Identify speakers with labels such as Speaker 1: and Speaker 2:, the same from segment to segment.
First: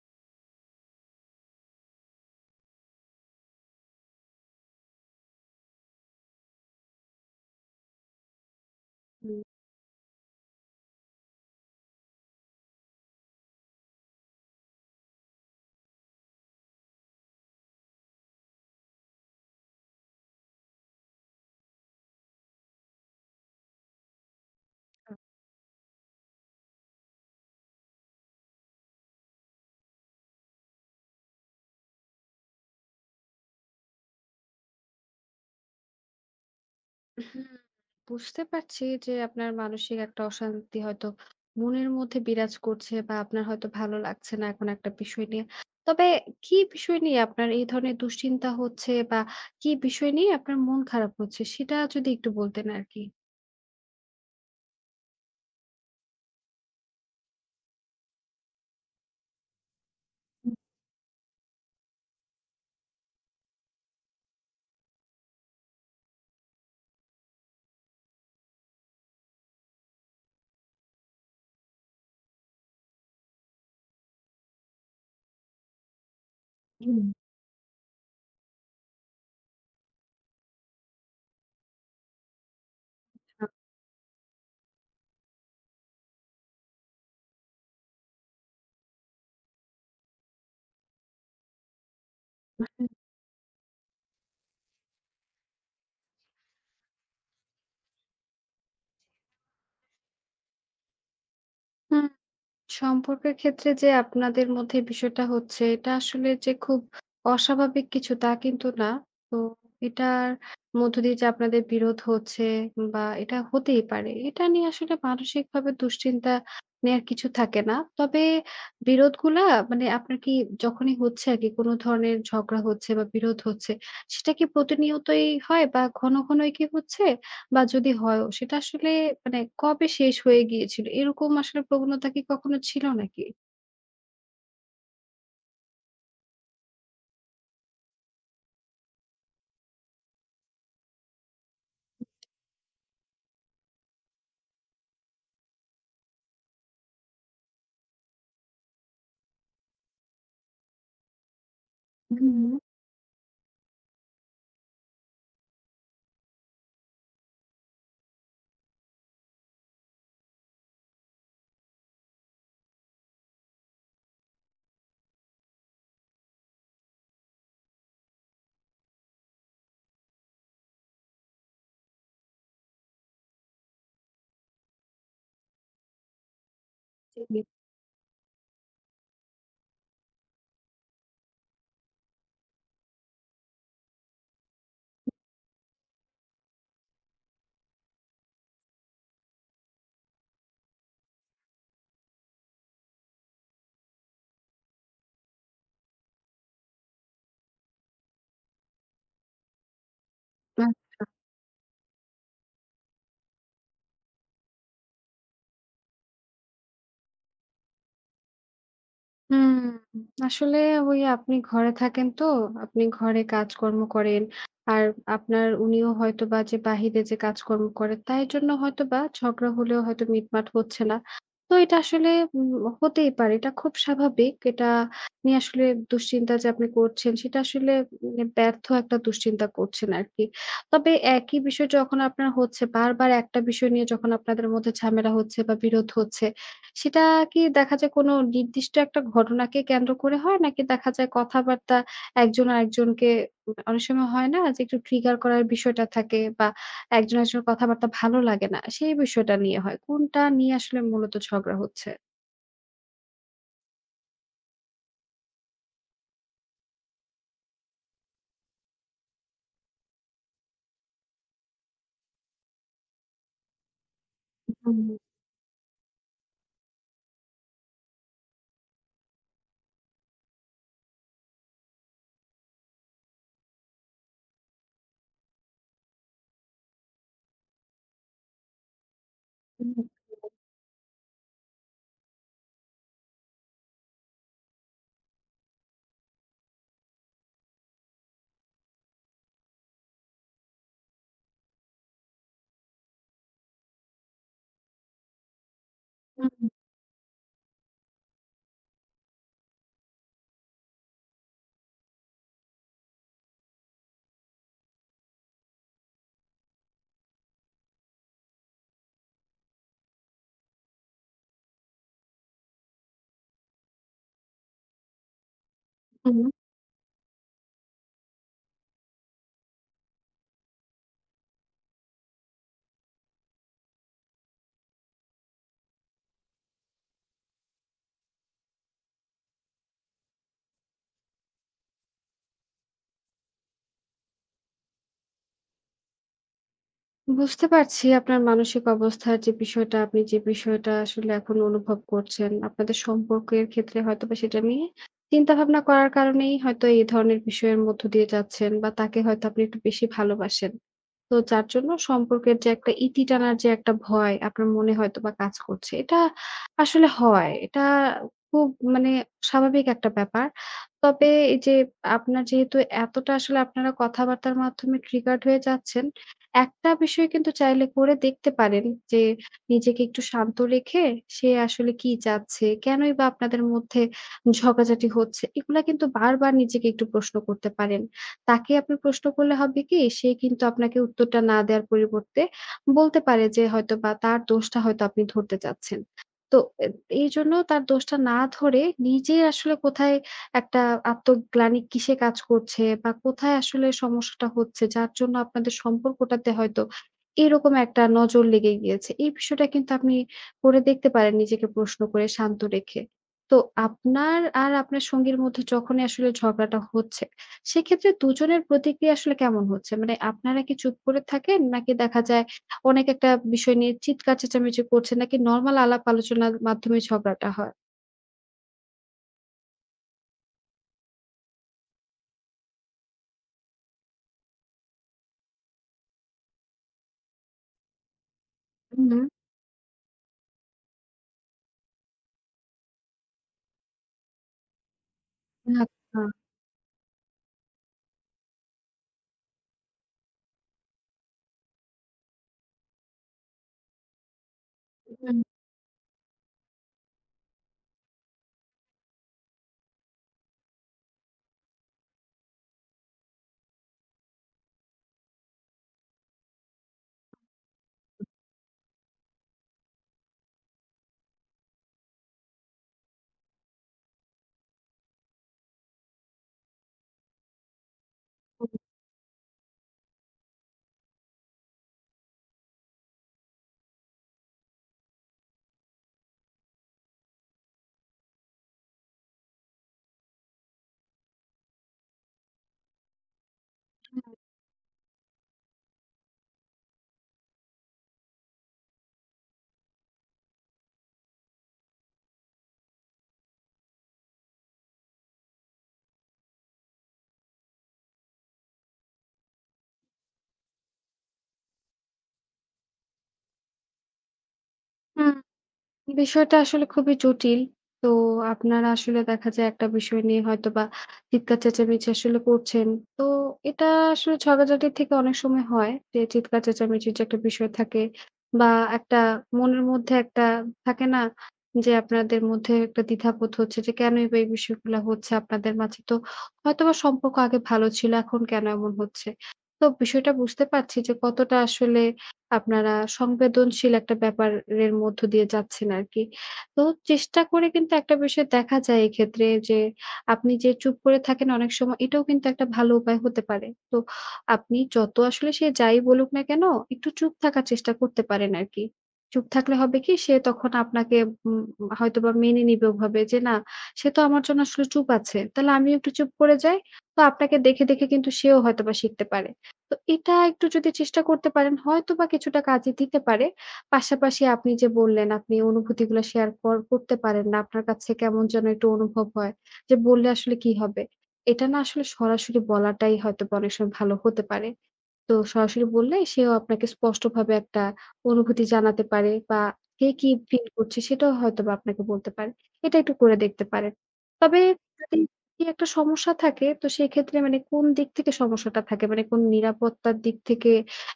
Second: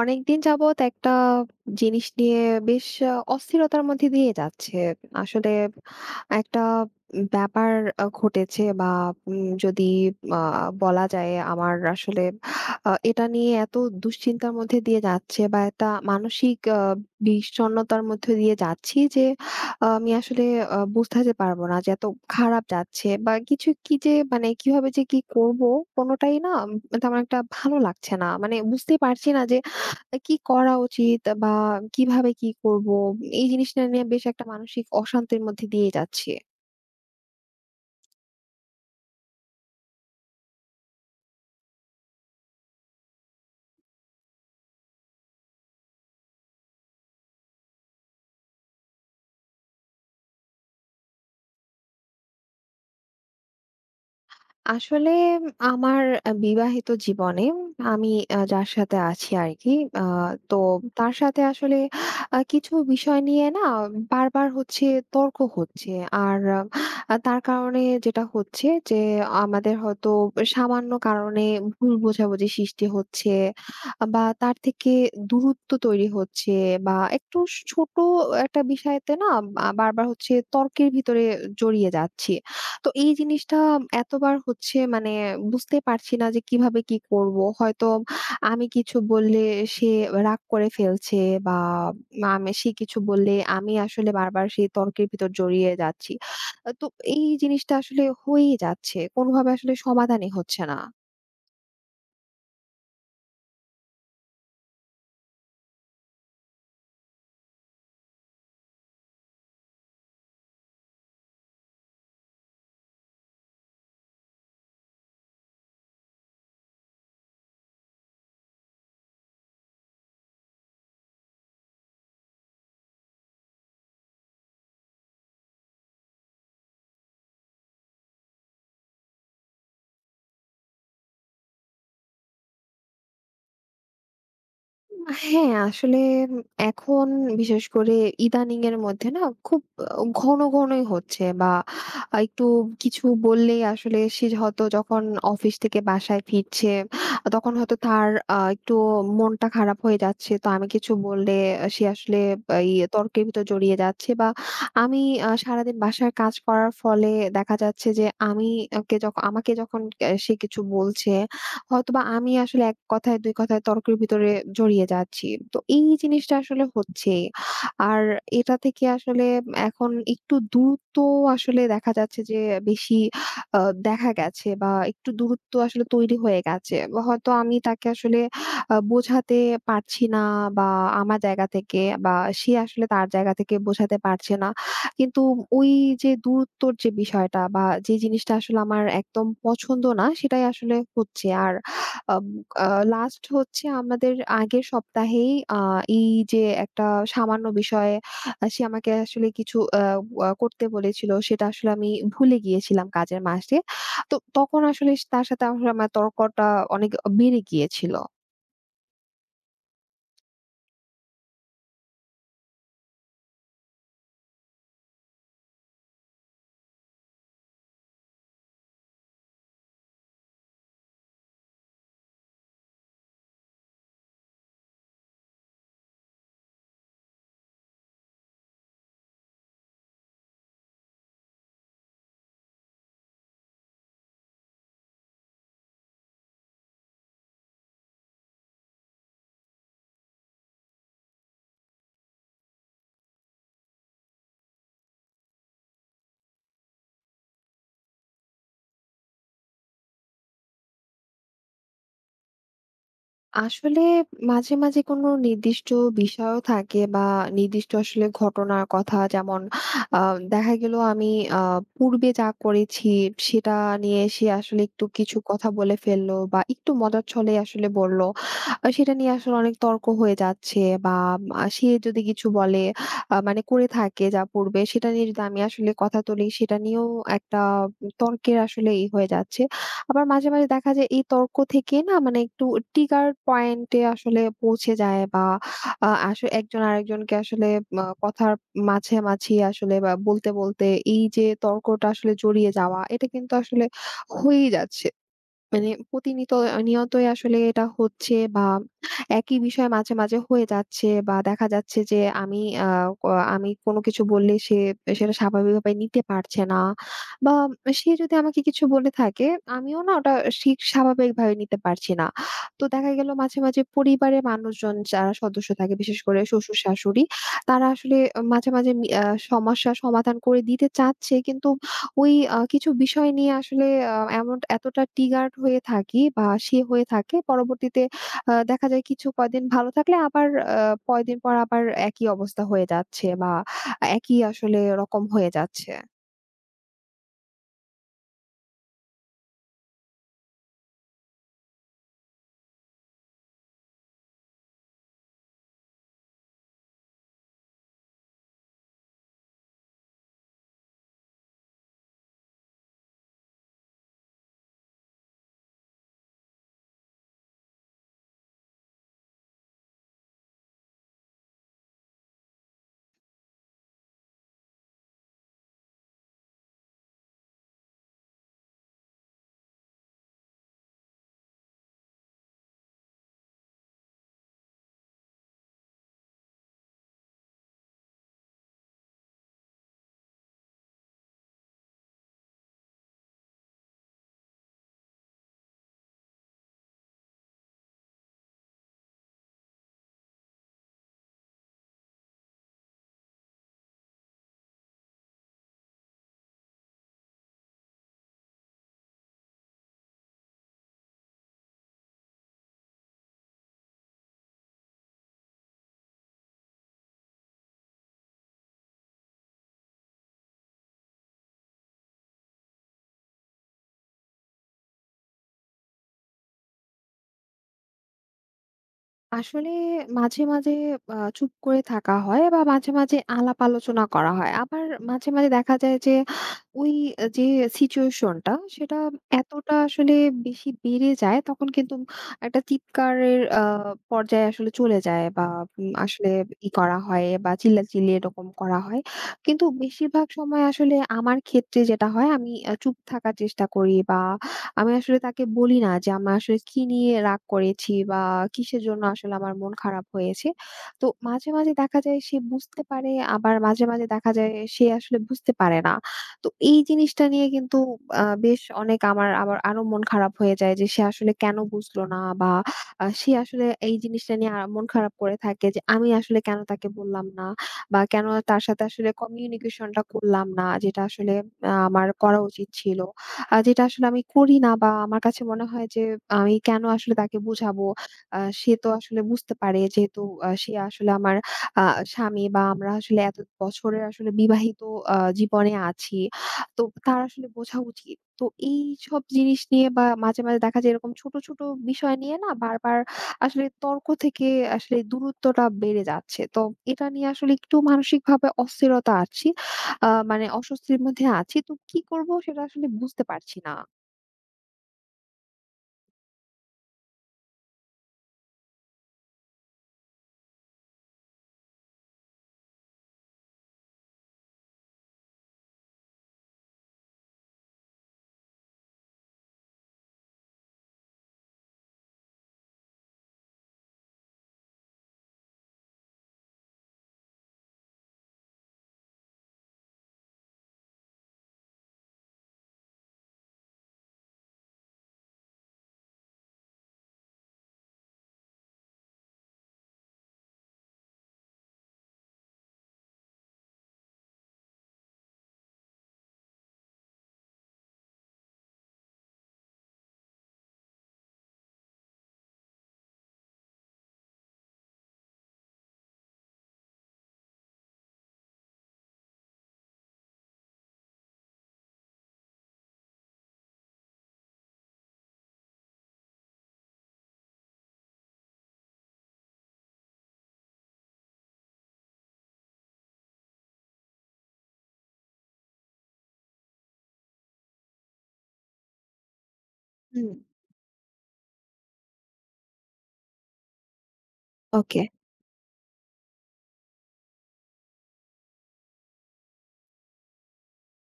Speaker 1: অনেকদিন যাবৎ একটা জিনিস নিয়ে বেশ অস্থিরতার মধ্যে দিয়ে যাচ্ছে। আসলে একটা ব্যাপার ঘটেছে বা
Speaker 2: হুম,
Speaker 1: যদি আ বলা যায় আমার আসলে এটা নিয়ে এত দুশ্চিন্তার মধ্যে দিয়ে যাচ্ছে বা একটা মানসিক বিষণ্ণতার মধ্যে দিয়ে যাচ্ছি যে আমি আসলে বুঝতে পারব না যে এত খারাপ যাচ্ছে বা কিছু কি, যে মানে কিভাবে, যে কি করব কোনটাই না। তেমন একটা ভালো লাগছে না। মানে বুঝতেই পারছি না যে কি করা উচিত বা কিভাবে কি করব? এই জিনিসটা নিয়ে বেশ একটা মানসিক অশান্তির মধ্যে দিয়ে যাচ্ছি।
Speaker 2: হুম, বুঝতে পারছি যে আপনার মানসিক একটা অশান্তি হয়তো মনের মধ্যে বিরাজ করছে বা আপনার হয়তো ভালো লাগছে না এখন একটা বিষয় নিয়ে। তবে কি বিষয় নিয়ে আপনার এই ধরনের দুশ্চিন্তা হচ্ছে বা কি বিষয় নিয়ে আপনার মন খারাপ হচ্ছে সেটা যদি একটু বলতেন আরকি?
Speaker 1: আসলে আমার বিবাহিত জীবনে আমি যার সাথে আছি আরকি, আ তো
Speaker 2: হুম,
Speaker 1: তার সাথে আসলে কিছু বিষয় নিয়ে না বারবার হচ্ছে, তর্ক হচ্ছে। আর তার কারণে যেটা হচ্ছে যে, আমাদের হয়তো সামান্য কারণে ভুল বোঝাবুঝি সৃষ্টি হচ্ছে বা তার থেকে দূরত্ব তৈরি হচ্ছে, বা
Speaker 2: হুম।
Speaker 1: একটু ছোট একটা বিষয়তে না বা বারবার হচ্ছে, তর্কের ভিতরে জড়িয়ে যাচ্ছি। তো এই
Speaker 2: আচ্ছা।
Speaker 1: জিনিসটা এতবার হচ্ছে মানে বুঝতে পারছি না যে কিভাবে কি করব। হয়তো আমি কিছু বললে সে রাগ করে ফেলছে, বা আমি সে কিছু বললে আমি আসলে বারবার সেই তর্কের ভিতর জড়িয়ে যাচ্ছি। তো এই জিনিসটা আসলে হয়েই যাচ্ছে। কোনোভাবে আসলে সমাধানই হচ্ছে না।
Speaker 2: হুম। সম্পর্কের ক্ষেত্রে যে আপনাদের মধ্যে বিষয়টা হচ্ছে, এটা আসলে যে খুব অস্বাভাবিক কিছু তা কিন্তু না। তো এটার মধ্য দিয়ে যে আপনাদের বিরোধ হচ্ছে বা এটা হতেই পারে। এটা নিয়ে আসলে মানসিকভাবে দুশ্চিন্তা নেয়ার কিছু থাকে না। তবে বিরোধগুলা মানে আপনার কি যখনই হচ্ছে আরকি কোনো ধরনের ঝগড়া হচ্ছে বা বিরোধ হচ্ছে, সেটা কি প্রতিনিয়তই হয় বা ঘন, ঘনই কি হচ্ছে? বা যদি হয়ও সেটা আসলে মানে কবে শেষ হয়ে গিয়েছিল? এরকম আসলে প্রবণতা কি কখনো ছিল নাকি?
Speaker 1: হ্যাঁ, আসলে এখন বিশেষ করে ইদানিং এর মধ্যে না খুব ঘন ঘনই হচ্ছে, বা একটু কিছু বললেই আসলে সে হয়তো, যখন অফিস থেকে বাসায় ফিরছে তখন হয়তো তার একটু মনটা খারাপ হয়ে যাচ্ছে, তো আমি কিছু বললে সে আসলে
Speaker 2: হুম।
Speaker 1: এই তর্কের ভিতর জড়িয়ে যাচ্ছে। বা আমি সারাদিন বাসার কাজ করার ফলে দেখা যাচ্ছে যে আমি কে যখন আমাকে যখন সে কিছু বলছে, হয়তোবা আমি আসলে এক কথায় ২ কথায় তর্কের ভিতরে জড়িয়ে যাচ্ছি। তো এই জিনিসটা আসলে হচ্ছেই। আর এটা থেকে আসলে এখন একটু দূরত্ব আসলে দেখা যাচ্ছে যে বেশি আ দেখা গেছে, বা একটু দূরত্ব আসলে তৈরি হয়ে গেছে। বা হয়তো আমি তাকে আসলে বোঝাতে পারছি না বা আমার জায়গা থেকে, বা সে আসলে তার জায়গা থেকে বোঝাতে পারছে না। কিন্তু ওই যে দূরত্বর যে বিষয়টা বা যে জিনিসটা আসলে আমার একদম পছন্দ না, সেটাই আসলে হচ্ছে। আর আম আ লাস্ট হচ্ছে, আমাদের আগের সপ্তাহেই এই যে একটা সামান্য বিষয়ে সে আমাকে আসলে কিছু আ আ করতে বলেছিল, সেটা আসলে আমি ভুলে গিয়েছিলাম কাজের মাঝে। তো তখন আসলে তার সাথে আসলে আমার তর্কটা অনেক বেড়ে গিয়েছিল।
Speaker 2: হুম, আসলে ওই আপনি ঘরে থাকেন তো, আপনি ঘরে কাজকর্ম করেন। আর আপনার উনিও হয়তোবা যে বাহিরে যে কাজকর্ম করে তাই জন্য হয়তোবা ঝগড়া হলেও হয়তো মিটমাট হচ্ছে না। তো এটা আসলে উম হতেই পারে। এটা খুব স্বাভাবিক। এটা নিয়ে আসলে দুশ্চিন্তা যে আপনি করছেন সেটা আসলে মানে ব্যর্থ একটা দুশ্চিন্তা করছেন আরকি। তবে একই বিষয় যখন আপনার হচ্ছে বারবার একটা বিষয় নিয়ে যখন আপনাদের মধ্যে ঝামেলা হচ্ছে বা বিরোধ হচ্ছে সেটা কি দেখা যায় কোনো নির্দিষ্ট একটা ঘটনাকে কেন্দ্র করে হয়? নাকি দেখা যায় কথাবার্তা একজন আরেকজনকে অনেক সময় হয় না যে একটু ট্রিগার করার বিষয়টা থাকে বা একজন আরেকজনের কথাবার্তা ভালো লাগে না, সেই বিষয়টা নিয়ে হয়? কোনটা নিয়ে আসলে মূলত ঝগড়া হচ্ছে?
Speaker 1: আসলে মাঝে, মাঝে কোনো নির্দিষ্ট বিষয়ও থাকে, বা নির্দিষ্ট আসলে ঘটনার কথা, যেমন আ দেখা গেল আমি আ পূর্বে যা করেছি সেটা নিয়ে সে আসলে একটু
Speaker 2: হুম,
Speaker 1: কিছু কথা বলে ফেললো, বা একটু মজার ছলে আসলে বলল। সেটা নিয়ে আসলে অনেক তর্ক হয়ে যাচ্ছে, বা সে যদি কিছু বলে মানে করে থাকে যা পূর্বে, সেটা নিয়ে যদি আমি আসলে কথা তুলি সেটা নিয়েও একটা তর্কের আসলে ই হয়ে যাচ্ছে।
Speaker 2: হুম,
Speaker 1: আবার মাঝে, মাঝে দেখা যায় এই তর্ক থেকে না মানে একটু ট্রিগার পয়েন্টে আসলে পৌঁছে যায়, বা আ আস একজন আরেকজনকে আসলে কথার মাঝামাঝি আসলে, বা বলতে, বলতে এই যে তর্কটা আসলে জড়িয়ে যাওয়া, এটা কিন্তু আসলে হয়েই যাচ্ছে। মানে প্রতিনিয়ত
Speaker 2: হুম,
Speaker 1: নিয়তই আসলে এটা হচ্ছে, বা একই বিষয় মাঝে, মাঝে হয়ে যাচ্ছে, বা দেখা যাচ্ছে যে আমি আ ক আমি কোনো কিছু বললে সে সেটা স্বাভাবিকভাবে নিতে পারছে না, বা সে যদি আমাকে কিছু বলে থাকে আমিও না ওটা ঠিক স্বাভাবিকভাবে নিতে পারছি না। তো দেখা গেল, মাঝে, মাঝে পরিবারের মানুষজন যারা সদস্য থাকে, বিশেষ
Speaker 2: হুম।
Speaker 1: করে শ্বশুর-শাশুড়ি, তারা আসলে মাঝে, মাঝে মি আ সমস্যার সমাধান করে দিতে চাচ্ছে, কিন্তু ওই কিছু বিষয় নিয়ে আসলে আ এমন এতটা triggered হয়ে থাকি, বা সে হয়ে থাকে। পরবর্তীতে দেখা যায় কিছু কয়দিন ভালো থাকলে আবার আ কয়দিন পর আবার একই অবস্থা হয়ে যাচ্ছে, বা একই আসলে রকম হয়ে যাচ্ছে।
Speaker 2: বুঝতে পারছি আপনার মানসিক অবস্থার যে বিষয়টা, আপনি যে বিষয়টা আসলে এখন অনুভব করছেন। আপনাদের সম্পর্কের ক্ষেত্রে হয়তোবা সেটা নিয়ে চিন্তাভাবনা করার কারণেই হয়তো এই ধরনের বিষয়ের মধ্য দিয়ে যাচ্ছেন বা তাকে হয়তো আপনি একটু বেশি ভালোবাসেন। তো যার জন্য সম্পর্কের যে একটা ইতি টানার যে একটা ভয় আপনার মনে হয়তোবা কাজ করছে। এটা আসলে হয়। এটা খুব মানে স্বাভাবিক একটা ব্যাপার। তবে এই যে আপনার যেহেতু এতটা আসলে আপনারা কথাবার্তার মাধ্যমে ট্রিগার্ড হয়ে যাচ্ছেন, একটা বিষয় কিন্তু চাইলে করে দেখতে পারেন যে নিজেকে একটু শান্ত রেখে সে আসলে কি চাচ্ছে, কেনই বা আপনাদের মধ্যে ঝগড়াঝাটি হচ্ছে, এগুলা কিন্তু বারবার নিজেকে একটু প্রশ্ন করতে পারেন। তাকে আপনি প্রশ্ন করলে হবে কি, সে কিন্তু আপনাকে উত্তরটা না দেওয়ার পরিবর্তে বলতে পারে যে হয়তোবা তার দোষটা হয়তো আপনি ধরতে চাচ্ছেন। তো এ এইজন্য তার দোষটা না ধরে নিজে আসলে কোথায় একটা আত্মগ্লানি কিসে কাজ করছে বা কোথায় আসলে সমস্যাটা হচ্ছে যার জন্য আপনাদের সম্পর্কটাতে হয়তো এরকম একটা নজর লেগে গিয়েছে। এই বিষয়টা কিন্তু আপনি করে দেখতে পারেন নিজেকে প্রশ্ন করে শান্ত রেখে। তো আপনার আর আপনার সঙ্গীর মধ্যে যখনই আসলে ঝগড়াটা হচ্ছে সেক্ষেত্রে দুজনের প্রতিক্রিয়া আসলে কেমন হচ্ছে? মানে আপনারা কি চুপ করে থাকেন? নাকি দেখা যায় অনেক একটা বিষয় নিয়ে চিৎকার চেঁচামেচি করছেন? নাকি নরমাল আলাপ আলোচনার মাধ্যমে ঝগড়াটা হয়?
Speaker 1: আসলে মাঝে, মাঝে চুপ করে থাকা হয়, বা মাঝে, মাঝে আলাপ আলোচনা করা হয়। আবার মাঝে, মাঝে দেখা যায় যে ওই যে সিচুয়েশন টা সেটা
Speaker 2: হুম, হুম।
Speaker 1: এতটা আসলে বেশি বেড়ে যায়, তখন কিন্তু একটা চিৎকারের পর্যায়ে আসলে চলে যায়, বা
Speaker 2: আচ্ছা।
Speaker 1: আসলে ই করা হয় বা চিল্লাচিল্লি এরকম করা হয়। কিন্তু বেশিরভাগ সময় আসলে আমার ক্ষেত্রে যেটা হয়, আমি চুপ থাকার চেষ্টা করি, বা আমি আসলে
Speaker 2: হুম,
Speaker 1: তাকে বলি না যে আমি আসলে কি নিয়ে রাগ করেছি, বা কিসের জন্য আসলে আমার মন খারাপ হয়েছে। তো মাঝে, মাঝে দেখা যায় সে বুঝতে পারে, আবার মাঝে, মাঝে দেখা যায় সে আসলে বুঝতে পারে না। তো এই জিনিসটা নিয়ে কিন্তু বেশ অনেক আমার আবার আরো মন খারাপ হয়ে যায় যে সে আসলে কেন বুঝলো না, বা সে আসলে এই জিনিসটা নিয়ে মন খারাপ করে থাকে যে আমি আসলে কেন তাকে বললাম না, বা কেন তার সাথে আসলে কমিউনিকেশনটা করলাম না, যেটা আসলে আমার করা উচিত ছিল। যেটা আসলে আমি করি না, বা আমার কাছে মনে হয় যে আমি কেন আসলে তাকে বুঝাবো। সে তো আসলে বুঝতে পারে, যেহেতু সে আসলে আমার আ স্বামী, বা আমরা আসলে এত বছরের আসলে বিবাহিত জীবনে আছি। তো তার আসলে বোঝা উচিত। তো এইসব জিনিস নিয়ে, বা মাঝে, মাঝে দেখা যায় এরকম ছোট, ছোট বিষয় নিয়ে না বারবার আসলে তর্ক থেকে আসলে দূরত্বটা বেড়ে যাচ্ছে। তো এটা নিয়ে আসলে একটু মানসিকভাবে অস্থিরতা আছে। মানে অস্বস্তির মধ্যে আছি। তো কি করব সেটা আসলে বুঝতে পারছি না।
Speaker 2: হুম। বিষয়টা আসলে খুবই জটিল। তো আপনারা আসলে দেখা যায় একটা বিষয় নিয়ে হয়তোবা চিৎকার চেঁচামেচি আসলে করছেন। তো এটা আসলে ঝগড়াঝাটির থেকে অনেক সময় হয় যে চিৎকার চেঁচামেচির যে একটা বিষয় থাকে বা একটা মনের মধ্যে একটা থাকে না? যে আপনাদের মধ্যে একটা দ্বিধাবোধ হচ্ছে যে কেনই বা এই বিষয়গুলা হচ্ছে আপনাদের মাঝে তো হয়তোবা সম্পর্ক আগে ভালো ছিল এখন কেন এমন হচ্ছে? তো বিষয়টা বুঝতে পারছি যে কতটা আসলে আপনারা সংবেদনশীল একটা ব্যাপারের মধ্য দিয়ে যাচ্ছেন আরকি। তো চেষ্টা করে কিন্তু একটা বিষয় দেখা যায় এক্ষেত্রে যে, আপনি যে চুপ করে থাকেন অনেক সময় এটাও কিন্তু একটা ভালো উপায় হতে পারে। তো আপনি যত আসলে সে যাই বলুক না কেন, একটু চুপ থাকার চেষ্টা করতে পারেন আরকি। চুপ থাকলে হবে কি সে তখন আপনাকে উম হয়তোবা মেনে নিবে ওভাবে যে, না সে তো আমার জন্য আসলে চুপ আছে। তাহলে আমিও একটু চুপ করে যাই। তো আপনাকে দেখে, দেখে কিন্তু সেও হয়তোবা শিখতে পারে। তো এটা একটু যদি চেষ্টা করতে পারেন হয়তোবা কিছুটা কাজে দিতে পারে। পাশাপাশি আপনি যে বললেন আপনি অনুভূতিগুলো শেয়ার করতে পারেন না। আপনার কাছে কেমন যেন একটু অনুভব হয় যে বললে আসলে কি হবে? এটা না আসলে সরাসরি বলাটাই হয়তোবা অনেক সময় ভালো হতে পারে। তো সরাসরি বললে সেও আপনাকে স্পষ্টভাবে একটা অনুভূতি জানাতে পারে বা সে
Speaker 1: হুম,
Speaker 2: কি ফিল করছে সেটাও হয়তোবা আপনাকে বলতে পারে। এটা একটু করে দেখতে পারেন। তবে
Speaker 1: ওকে।
Speaker 2: যদি কি একটা সমস্যা থাকে তো সেক্ষেত্রে মানে কোন দিক থেকে সমস্যাটা থাকে? মানে কোন নিরাপত্তার দিক থেকে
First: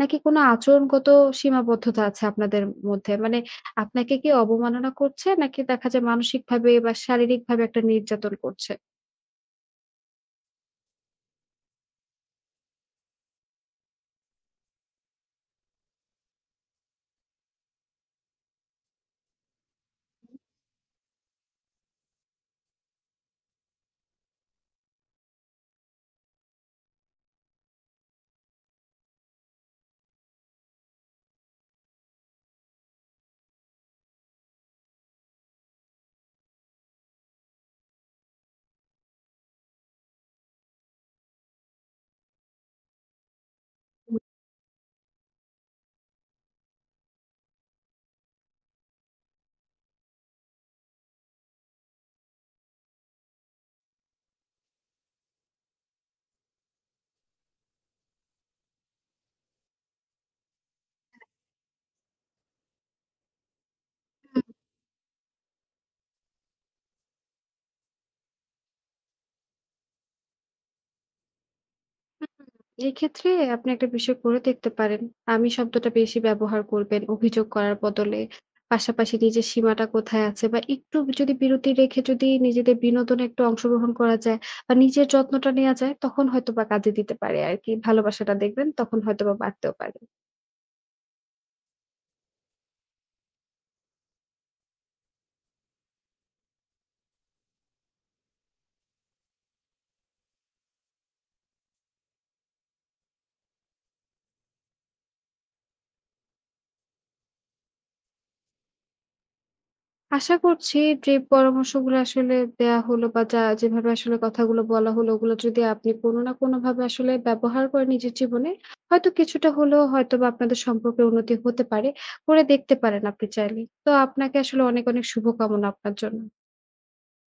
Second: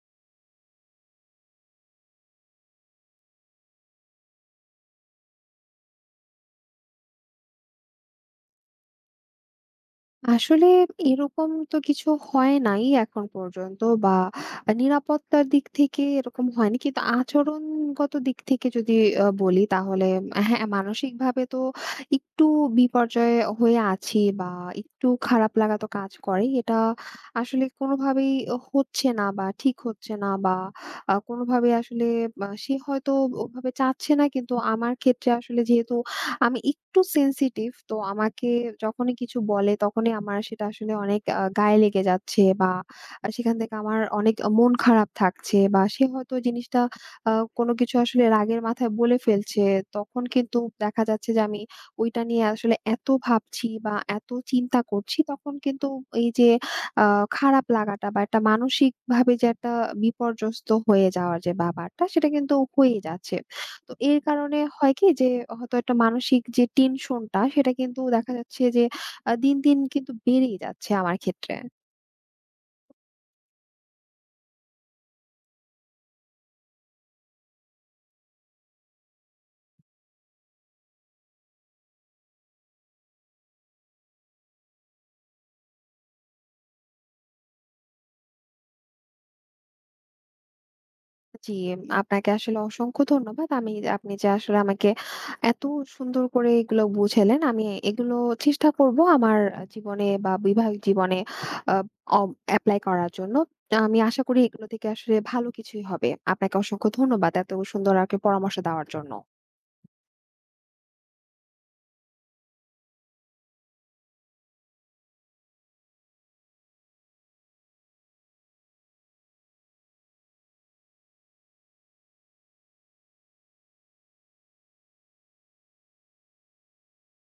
Speaker 2: নাকি কোনো আচরণগত সীমাবদ্ধতা আছে আপনাদের মধ্যে? মানে আপনাকে কি অবমাননা করছে নাকি দেখা যায় মানসিকভাবে বা শারীরিকভাবে একটা নির্যাতন করছে?
Speaker 1: আসলে এরকম তো কিছু হয় নাই এখন পর্যন্ত, বা নিরাপত্তার দিক থেকে এরকম হয়নি। কিন্তু আচরণগত দিক থেকে যদি বলি তাহলে হ্যাঁ, মানসিকভাবে তো একটু বিপর্যয়ে হয়ে আছি, বা একটু খারাপ লাগা তো কাজ করে। এটা আসলে কোনোভাবেই হচ্ছে না বা ঠিক হচ্ছে না, বা কোনোভাবে আসলে সে হয়তো ওভাবে চাচ্ছে না, কিন্তু আমার ক্ষেত্রে আসলে, যেহেতু আমি একটু সেনসিটিভ তো আমাকে যখনই কিছু বলে তখনই আমার সেটা আসলে অনেক গায়ে লেগে যাচ্ছে, বা সেখান থেকে আমার অনেক মন খারাপ থাকছে, বা সে হয়তো জিনিসটা আ কোনো কিছু আসলে রাগের মাথায় বলে ফেলছে। তখন কিন্তু দেখা যাচ্ছে যে আমি ওইটা নিয়ে আসলে এত ভাবছি বা এত চিন্তা করছি, তখন কিন্তু এই যে আ খারাপ লাগাটা, বা একটা মানসিকভাবে যে একটা বিপর্যস্ত হয়ে যাওয়ার যে ব্যাপারটা, সেটা কিন্তু হয়ে যাচ্ছে। তো এর কারণে হয় কি যে, হয়তো একটা মানসিক যে টেনশনটা সেটা কিন্তু দেখা যাচ্ছে যে দিন, দিন কিন্তু বেড়েই যাচ্ছে আমার ক্ষেত্রে।
Speaker 2: হুম, এক্ষেত্রে আপনি একটা বিষয় করে দেখতে পারেন। আমি শব্দটা বেশি ব্যবহার করবেন অভিযোগ করার বদলে। পাশাপাশি নিজের সীমাটা কোথায় আছে বা একটু যদি বিরতি রেখে যদি নিজেদের বিনোদনে একটু অংশগ্রহণ করা যায় বা নিজের যত্নটা নেওয়া যায় তখন হয়তোবা কাজে দিতে পারে আরকি। ভালোবাসাটা দেখবেন তখন হয়তোবা বাড়তেও পারে।
Speaker 1: জি, আপনাকে আসলে অসংখ্য ধন্যবাদ। আমি, আপনি যে আসলে আমাকে এত সুন্দর করে এগুলো বুঝালেন। আমি এগুলো চেষ্টা করব আমার জীবনে বা বৈবাহিক জীবনে আ অব এপ্লাই করার জন্য। আমি আশা করি এগুলো থেকে আসলে ভালো কিছুই হবে। আপনাকে অসংখ্য ধন্যবাদ, এত সুন্দর আরকি পরামর্শ দেওয়ার জন্য।
Speaker 2: আশা করছি যে পরামর্শগুলো আসলে দেয়া হলো বা যা যেভাবে আসলে কথাগুলো বলা হলো ওগুলো যদি আপনি কোনো না কোনোভাবে আসলে ব্যবহার করেন নিজের জীবনে, হয়তো কিছুটা হলেও হয়তোবা আপনাদের সম্পর্কের উন্নতি হতে পারে। করে দেখতে পারেন আপনি চাইলে। তো আপনাকে আসলে অনেক, অনেক শুভকামনা আপনার জন্য।